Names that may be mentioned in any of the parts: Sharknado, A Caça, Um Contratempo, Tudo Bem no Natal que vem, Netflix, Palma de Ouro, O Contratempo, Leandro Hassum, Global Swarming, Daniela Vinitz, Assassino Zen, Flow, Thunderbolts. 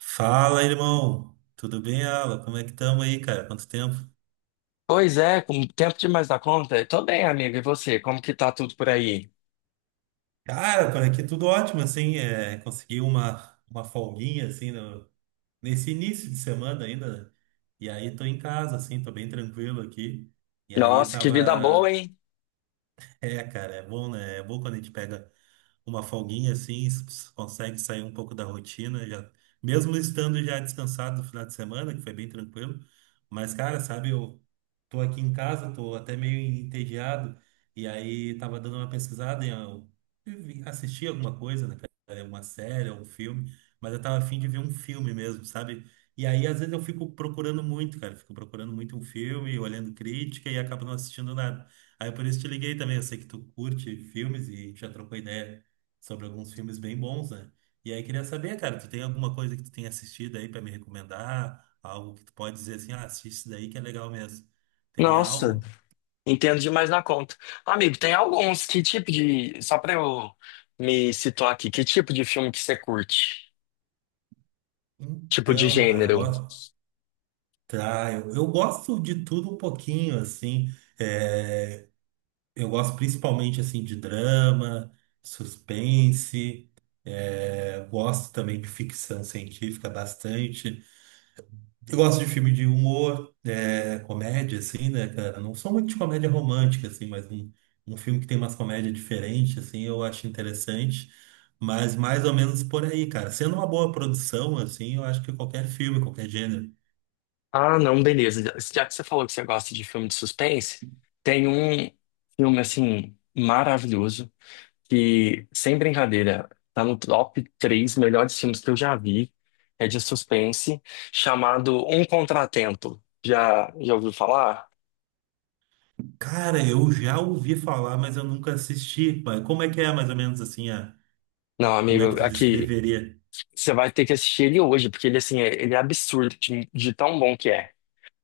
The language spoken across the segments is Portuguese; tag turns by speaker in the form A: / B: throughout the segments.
A: Fala, irmão. Tudo bem, Alan? Como é que estamos aí, cara? Quanto tempo?
B: Pois é, com tempo demais da conta. Tô bem, amigo. E você? Como que tá tudo por aí?
A: Cara, por aqui tudo ótimo, assim. É, consegui uma folguinha, assim, nesse início de semana ainda. E aí tô em casa, assim, tô bem tranquilo aqui. E aí
B: Nossa, que vida boa,
A: tava.
B: hein?
A: É, cara, é bom, né? É bom quando a gente pega uma folguinha assim, consegue sair um pouco da rotina, já, mesmo estando já descansado no final de semana, que foi bem tranquilo. Mas, cara, sabe, eu tô aqui em casa, tô até meio entediado, e aí tava dando uma pesquisada em eu assistir alguma coisa, né, cara, uma série, um filme, mas eu tava a fim de ver um filme mesmo, sabe? E aí, às vezes, eu fico procurando muito, cara. Fico procurando muito um filme, olhando crítica e acabo não assistindo nada. Aí, por isso, te liguei também. Eu sei que tu curte filmes e já trocou ideia sobre alguns filmes bem bons, né? E aí queria saber, cara, tu tem alguma coisa que tu tem assistido aí pra me recomendar? Algo que tu pode dizer assim, ah, assiste isso daí que é legal mesmo. Teria
B: Nossa,
A: algo?
B: entendo demais da conta. Amigo, tem alguns. Que tipo de. Só pra eu me situar aqui, que tipo de filme que você curte? Tipo de
A: Então, cara, eu
B: gênero?
A: gosto. Tá, eu gosto de tudo um pouquinho, assim. É, eu gosto principalmente assim de drama, suspense, eu gosto também de ficção científica bastante. Eu gosto de filme de humor, é, comédia, assim, né, cara? Não sou muito de comédia romântica, assim, mas um filme que tem umas comédias diferentes, assim, eu acho interessante. Mas mais ou menos por aí, cara. Sendo uma boa produção, assim, eu acho que qualquer filme, qualquer gênero.
B: Ah, não, beleza. Já que você falou que você gosta de filme de suspense, tem um filme, assim, maravilhoso, que, sem brincadeira, tá no top três melhores filmes que eu já vi, é de suspense, chamado Um Contratempo. Já ouviu falar?
A: Cara, eu já ouvi falar, mas eu nunca assisti. Mas como é que é, mais ou menos, assim,
B: Não,
A: como é que
B: amigo,
A: tu
B: aqui,
A: descreveria?
B: você vai ter que assistir ele hoje, porque ele, assim, ele é absurdo de tão bom que é.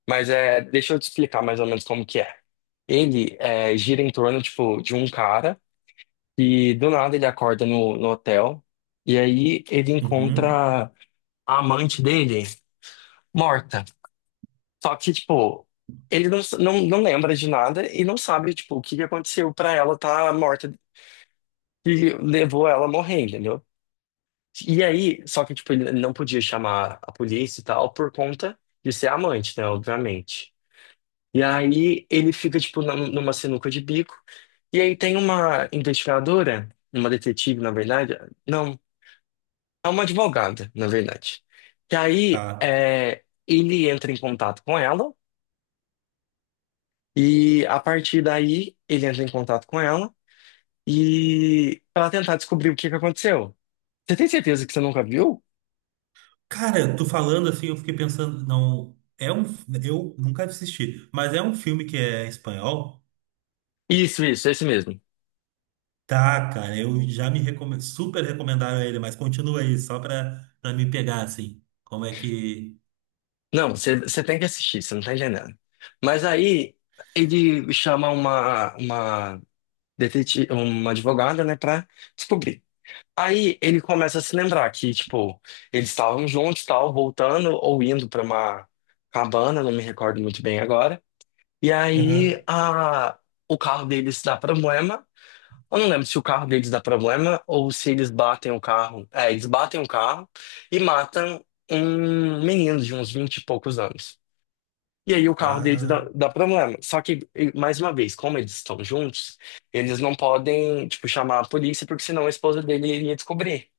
B: Mas é, deixa eu te explicar mais ou menos como que é. Ele é, gira em torno, tipo, de um cara e do nada ele acorda no hotel e aí ele
A: Uhum.
B: encontra a amante dele morta. Só que, tipo, ele não lembra de nada e não sabe, tipo, o que que aconteceu pra ela estar morta, que levou ela a morrer, entendeu? E aí, só que, tipo, ele não podia chamar a polícia e tal por conta de ser amante, né, obviamente. E aí ele fica, tipo, numa sinuca de bico. E aí tem uma investigadora, uma detetive, na verdade, não, é uma advogada, na verdade. Que aí
A: Tá.
B: é, ele entra em contato com ela. E a partir daí, ele entra em contato com ela e ela tentar descobrir o que que aconteceu. Você tem certeza que você nunca viu?
A: Cara, tu falando assim, eu fiquei pensando, não, eu nunca assisti, mas é um filme que é espanhol?
B: Isso, esse mesmo.
A: Tá, cara, eu já super recomendaram ele, mas continua aí, só pra me pegar, assim. Como é que.
B: Não, você tem que assistir, você não tá entendendo. Mas aí ele chama uma detetive, uma advogada, né, pra descobrir. Aí ele começa a se lembrar que, tipo, eles estavam juntos, tal, voltando ou indo pra uma cabana, não me recordo muito bem agora. E aí
A: Aham.
B: o carro deles dá problema. Eu não lembro se o carro deles dá problema ou se eles batem o carro. É, eles batem o carro e matam um menino de uns 20 e poucos anos. E aí o carro deles dá,
A: Ah,
B: dá problema. Só que, mais uma vez, como eles estão juntos, eles não podem, tipo, chamar a polícia, porque senão a esposa dele iria descobrir.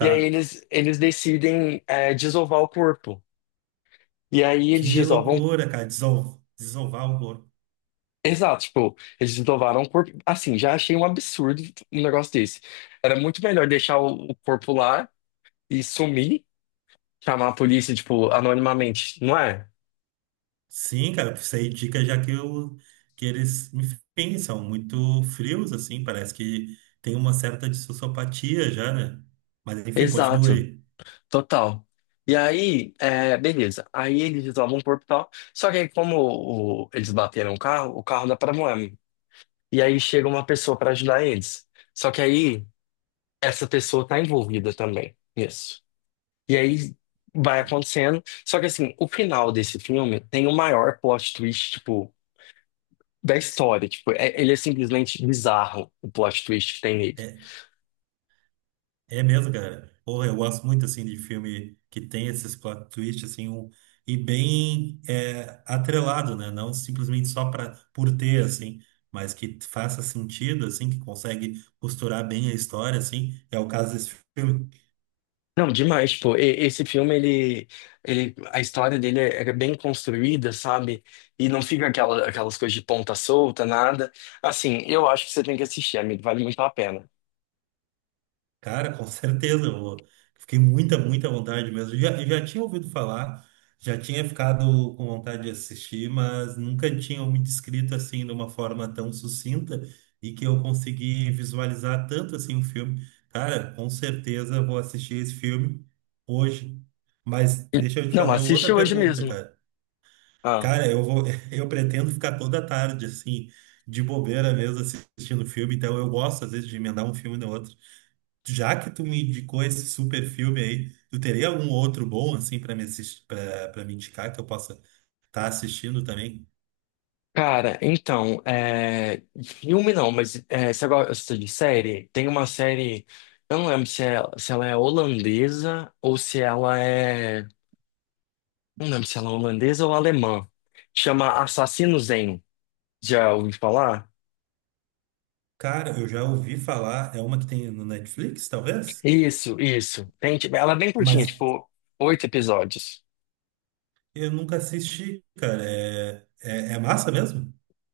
B: E aí eles decidem, é, desovar o corpo. E aí eles
A: Que
B: desovam.
A: loucura, cara, desovar o corpo.
B: Exato, tipo, eles desovaram o corpo. Assim, já achei um absurdo um negócio desse. Era muito melhor deixar o corpo lá e sumir, chamar a polícia, tipo, anonimamente, não é?
A: Sim, cara, isso aí é dica já que eles, enfim, são muito frios, assim, parece que tem uma certa dissociopatia já, né? Mas enfim, continua
B: Exato,
A: aí.
B: total. E aí, é, beleza. Aí eles resolvem o corpo e tal. Só que aí, como eles bateram o carro dá problema. E aí chega uma pessoa pra ajudar eles. Só que aí, essa pessoa tá envolvida também. Isso. E aí vai acontecendo. Só que assim, o final desse filme tem o maior plot twist, tipo, da história. Tipo, ele é simplesmente bizarro, o plot twist que tem nele.
A: É, É mesmo, cara. Porra, eu gosto muito, assim, de filme que tem esses plot twists, assim, e bem atrelado, né? Não simplesmente só pra, por ter, assim, mas que faça sentido, assim, que consegue costurar bem a história, assim. É o caso desse filme.
B: Não, demais, pô. Esse filme, ele, a história dele é bem construída, sabe? E não fica aquelas coisas de ponta solta, nada. Assim, eu acho que você tem que assistir, amigo. Vale muito a pena.
A: Cara, com certeza, eu fiquei muita, muita vontade mesmo. Eu já tinha ouvido falar, já tinha ficado com vontade de assistir, mas nunca tinha me descrito assim de uma forma tão sucinta e que eu consegui visualizar tanto assim o filme. Cara, com certeza vou assistir esse filme hoje. Mas deixa eu te
B: Não,
A: fazer
B: assiste
A: outra
B: hoje
A: pergunta,
B: mesmo.
A: cara.
B: Ah.
A: Cara, eu vou, eu pretendo ficar toda tarde assim, de bobeira mesmo assistindo filme, então eu gosto às vezes de emendar um filme no outro. Já que tu me indicou esse super filme aí, tu teria algum outro bom assim para me assistir, para me indicar que eu possa estar assistindo também?
B: Cara, então, é, de filme não, mas é, você gosta de série? Tem uma série, eu não lembro se, é, se ela é holandesa ou se ela é. Não lembro se ela é holandesa ou alemã. Chama Assassino Zen. Já ouvi falar?
A: Cara, eu já ouvi falar, é uma que tem no Netflix, talvez,
B: Isso, isso. Tem, tipo, ela é bem curtinha,
A: mas
B: tipo, oito episódios.
A: eu nunca assisti, cara. É massa mesmo?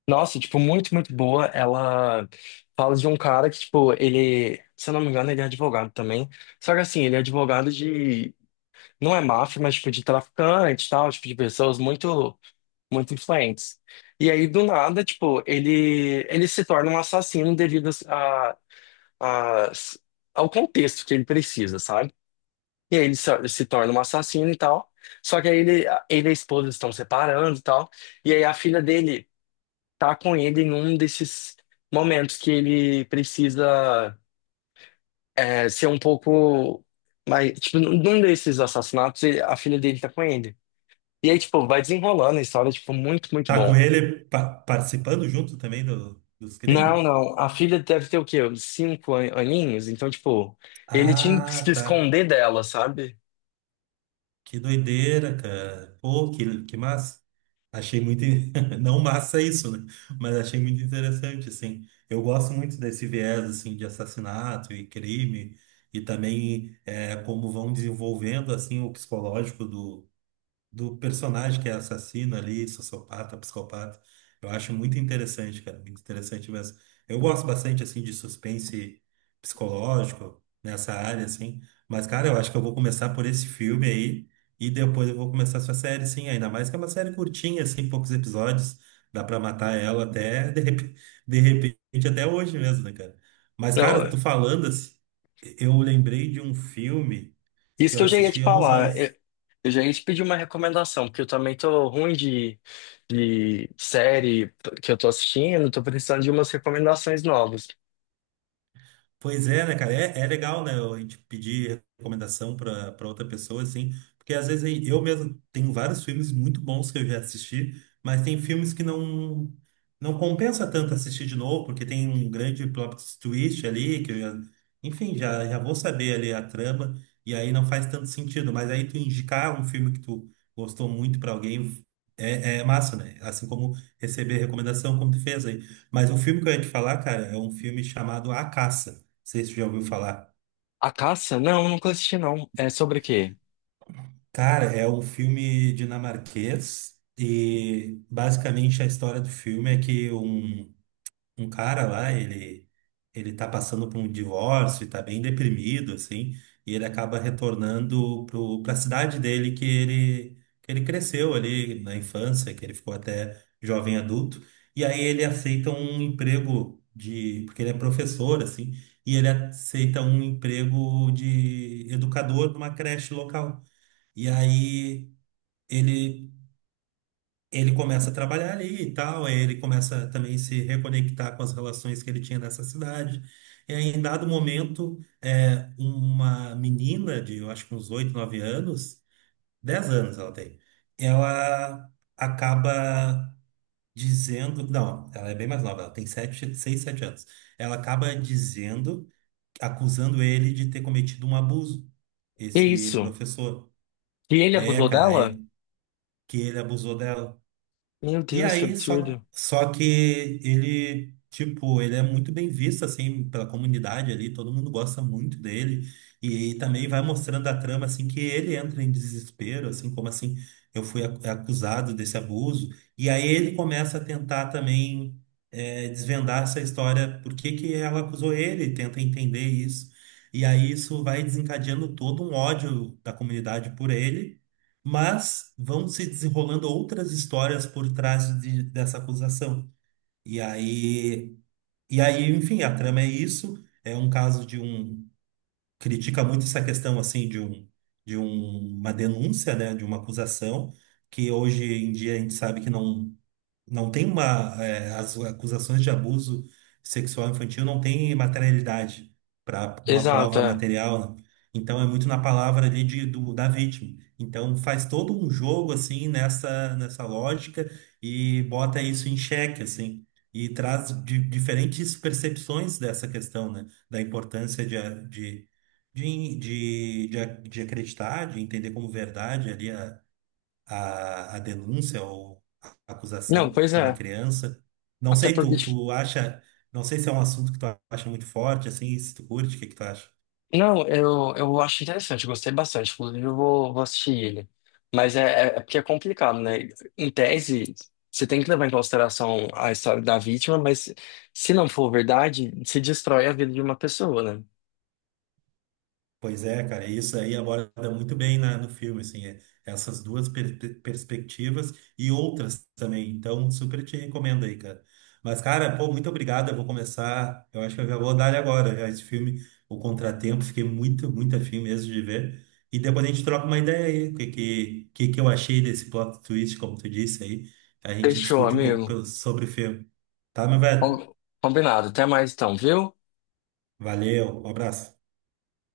B: Nossa, tipo, muito, muito boa. Ela fala de um cara que, tipo, ele, se eu não me engano, ele é advogado também. Só que assim, ele é advogado de não é máfia, mas tipo de traficante, e tal, tipo de pessoas muito muito influentes. E aí do nada, tipo, ele se torna um assassino devido a- ao contexto que ele precisa, sabe? E aí ele se torna um assassino e tal. Só que aí ele e a esposa estão separando e tal. E aí a filha dele tá com ele em um desses momentos que ele precisa é, ser um pouco mais, tipo, num desses assassinatos, a filha dele tá com ele. E aí, tipo, vai desenrolando a história, tipo, muito, muito
A: Tá com
B: bom.
A: ele participando junto também dos
B: Não,
A: crimes?
B: não, a filha deve ter o quê? Uns 5 aninhos? Então, tipo, ele tinha que se
A: Ah, tá.
B: esconder dela, sabe?
A: Que doideira, cara. Pô, que massa. Achei muito. Não massa isso, né? Mas achei muito interessante, assim. Eu gosto muito desse viés, assim, de assassinato e crime, e também como vão desenvolvendo, assim, o psicológico do personagem que é assassino ali, sociopata, psicopata. Eu acho muito interessante, cara, muito interessante mesmo. Eu gosto bastante, assim, de suspense psicológico nessa área, assim. Mas, cara, eu acho que eu vou começar por esse filme aí e depois eu vou começar essa série, sim. Ainda mais que é uma série curtinha, assim, poucos episódios. Dá pra matar ela até, de repente, até hoje mesmo, né, cara? Mas, cara,
B: Não,
A: tu falando assim, eu lembrei de um filme
B: isso
A: que eu
B: que eu já ia te
A: assisti há uns
B: falar.
A: anos.
B: Eu já ia te pedir uma recomendação, porque eu também tô ruim de série que eu tô assistindo, tô precisando de umas recomendações novas.
A: Pois é, né, cara? É legal, né? A gente pedir recomendação para outra pessoa, assim, porque às vezes aí eu mesmo tenho vários filmes muito bons que eu já assisti, mas tem filmes que não compensa tanto assistir de novo, porque tem um grande plot twist ali, que eu já, enfim, já vou saber ali a trama, e aí não faz tanto sentido. Mas aí tu indicar um filme que tu gostou muito para alguém é massa, né? Assim como receber recomendação, como tu fez aí. Mas o filme que eu ia te falar, cara, é um filme chamado A Caça sei se você já ouviu falar.
B: A Caça? Não, eu nunca assisti, não. É sobre o quê?
A: Cara, é um filme dinamarquês e basicamente a história do filme é que um cara lá, ele tá passando por um divórcio e tá bem deprimido assim, e ele acaba retornando pro para a cidade dele que ele cresceu ali na infância, que ele ficou até jovem adulto, e aí ele aceita um emprego de porque ele é professor assim, e ele aceita um emprego de educador numa creche local. E aí ele ele começa a trabalhar ali e tal, aí ele começa também a se reconectar com as relações que ele tinha nessa cidade. E aí, em dado momento, uma menina de, eu acho que uns 8, 9 anos, 10 anos ela tem, ela acaba dizendo, não, ela é bem mais nova, ela tem 7, 6, 7 anos. Ela acaba dizendo, acusando ele de ter cometido um abuso,
B: Que
A: esse
B: isso?
A: professor.
B: E ele
A: É,
B: abusou
A: cara,
B: dela?
A: é que ele abusou dela.
B: Meu
A: E
B: Deus, que
A: aí, só,
B: absurdo.
A: só que ele, tipo, ele é muito bem visto, assim, pela comunidade ali, todo mundo gosta muito dele. E, também vai mostrando a trama, assim, que ele entra em desespero, assim, como assim, eu fui acusado desse abuso. E aí ele começa a tentar também desvendar essa história, por que que ela acusou ele, tenta entender isso. E aí isso vai desencadeando todo um ódio da comunidade por ele. Mas vão se desenrolando outras histórias por trás dessa acusação. E aí, e aí, enfim, a trama é isso. É um caso de um. Critica muito essa questão, assim, uma denúncia, né, de uma acusação, que hoje em dia a gente sabe que não. Não tem uma. As acusações de abuso sexual infantil não tem materialidade para uma
B: Exato,
A: prova
B: é.
A: material, né? Então é muito na palavra ali da vítima. Então faz todo um jogo assim nessa lógica e bota isso em xeque, assim. E traz diferentes percepções dessa questão, né? Da importância de, a- de acreditar, de entender como verdade ali a denúncia ou a
B: Não,
A: acusação
B: pois
A: de uma
B: é.
A: criança. Não
B: Até
A: sei,
B: porque,
A: tu,
B: tipo,
A: tu acha, não sei se é um assunto que tu acha muito forte, assim, se tu curte, o que que tu acha?
B: não, eu acho interessante, eu gostei bastante. Inclusive, eu vou assistir ele. Mas é porque é complicado, né? Em tese, você tem que levar em consideração a história da vítima, mas se não for verdade, se destrói a vida de uma pessoa, né?
A: Pois é, cara, isso aí aborda muito bem no filme, assim, essas duas perspectivas e outras também, então super te recomendo aí, cara. Mas, cara, pô, muito obrigado, eu vou começar, eu acho que eu já vou dar ele agora, já esse filme, O Contratempo, fiquei muito, muito afim mesmo de ver, e depois a gente troca uma ideia aí, o que que eu achei desse plot twist, como tu disse aí, a gente
B: Fechou,
A: discute um pouco
B: amigo.
A: sobre o filme, tá, meu velho?
B: Com- Combinado. Até mais então, viu?
A: Valeu, um abraço.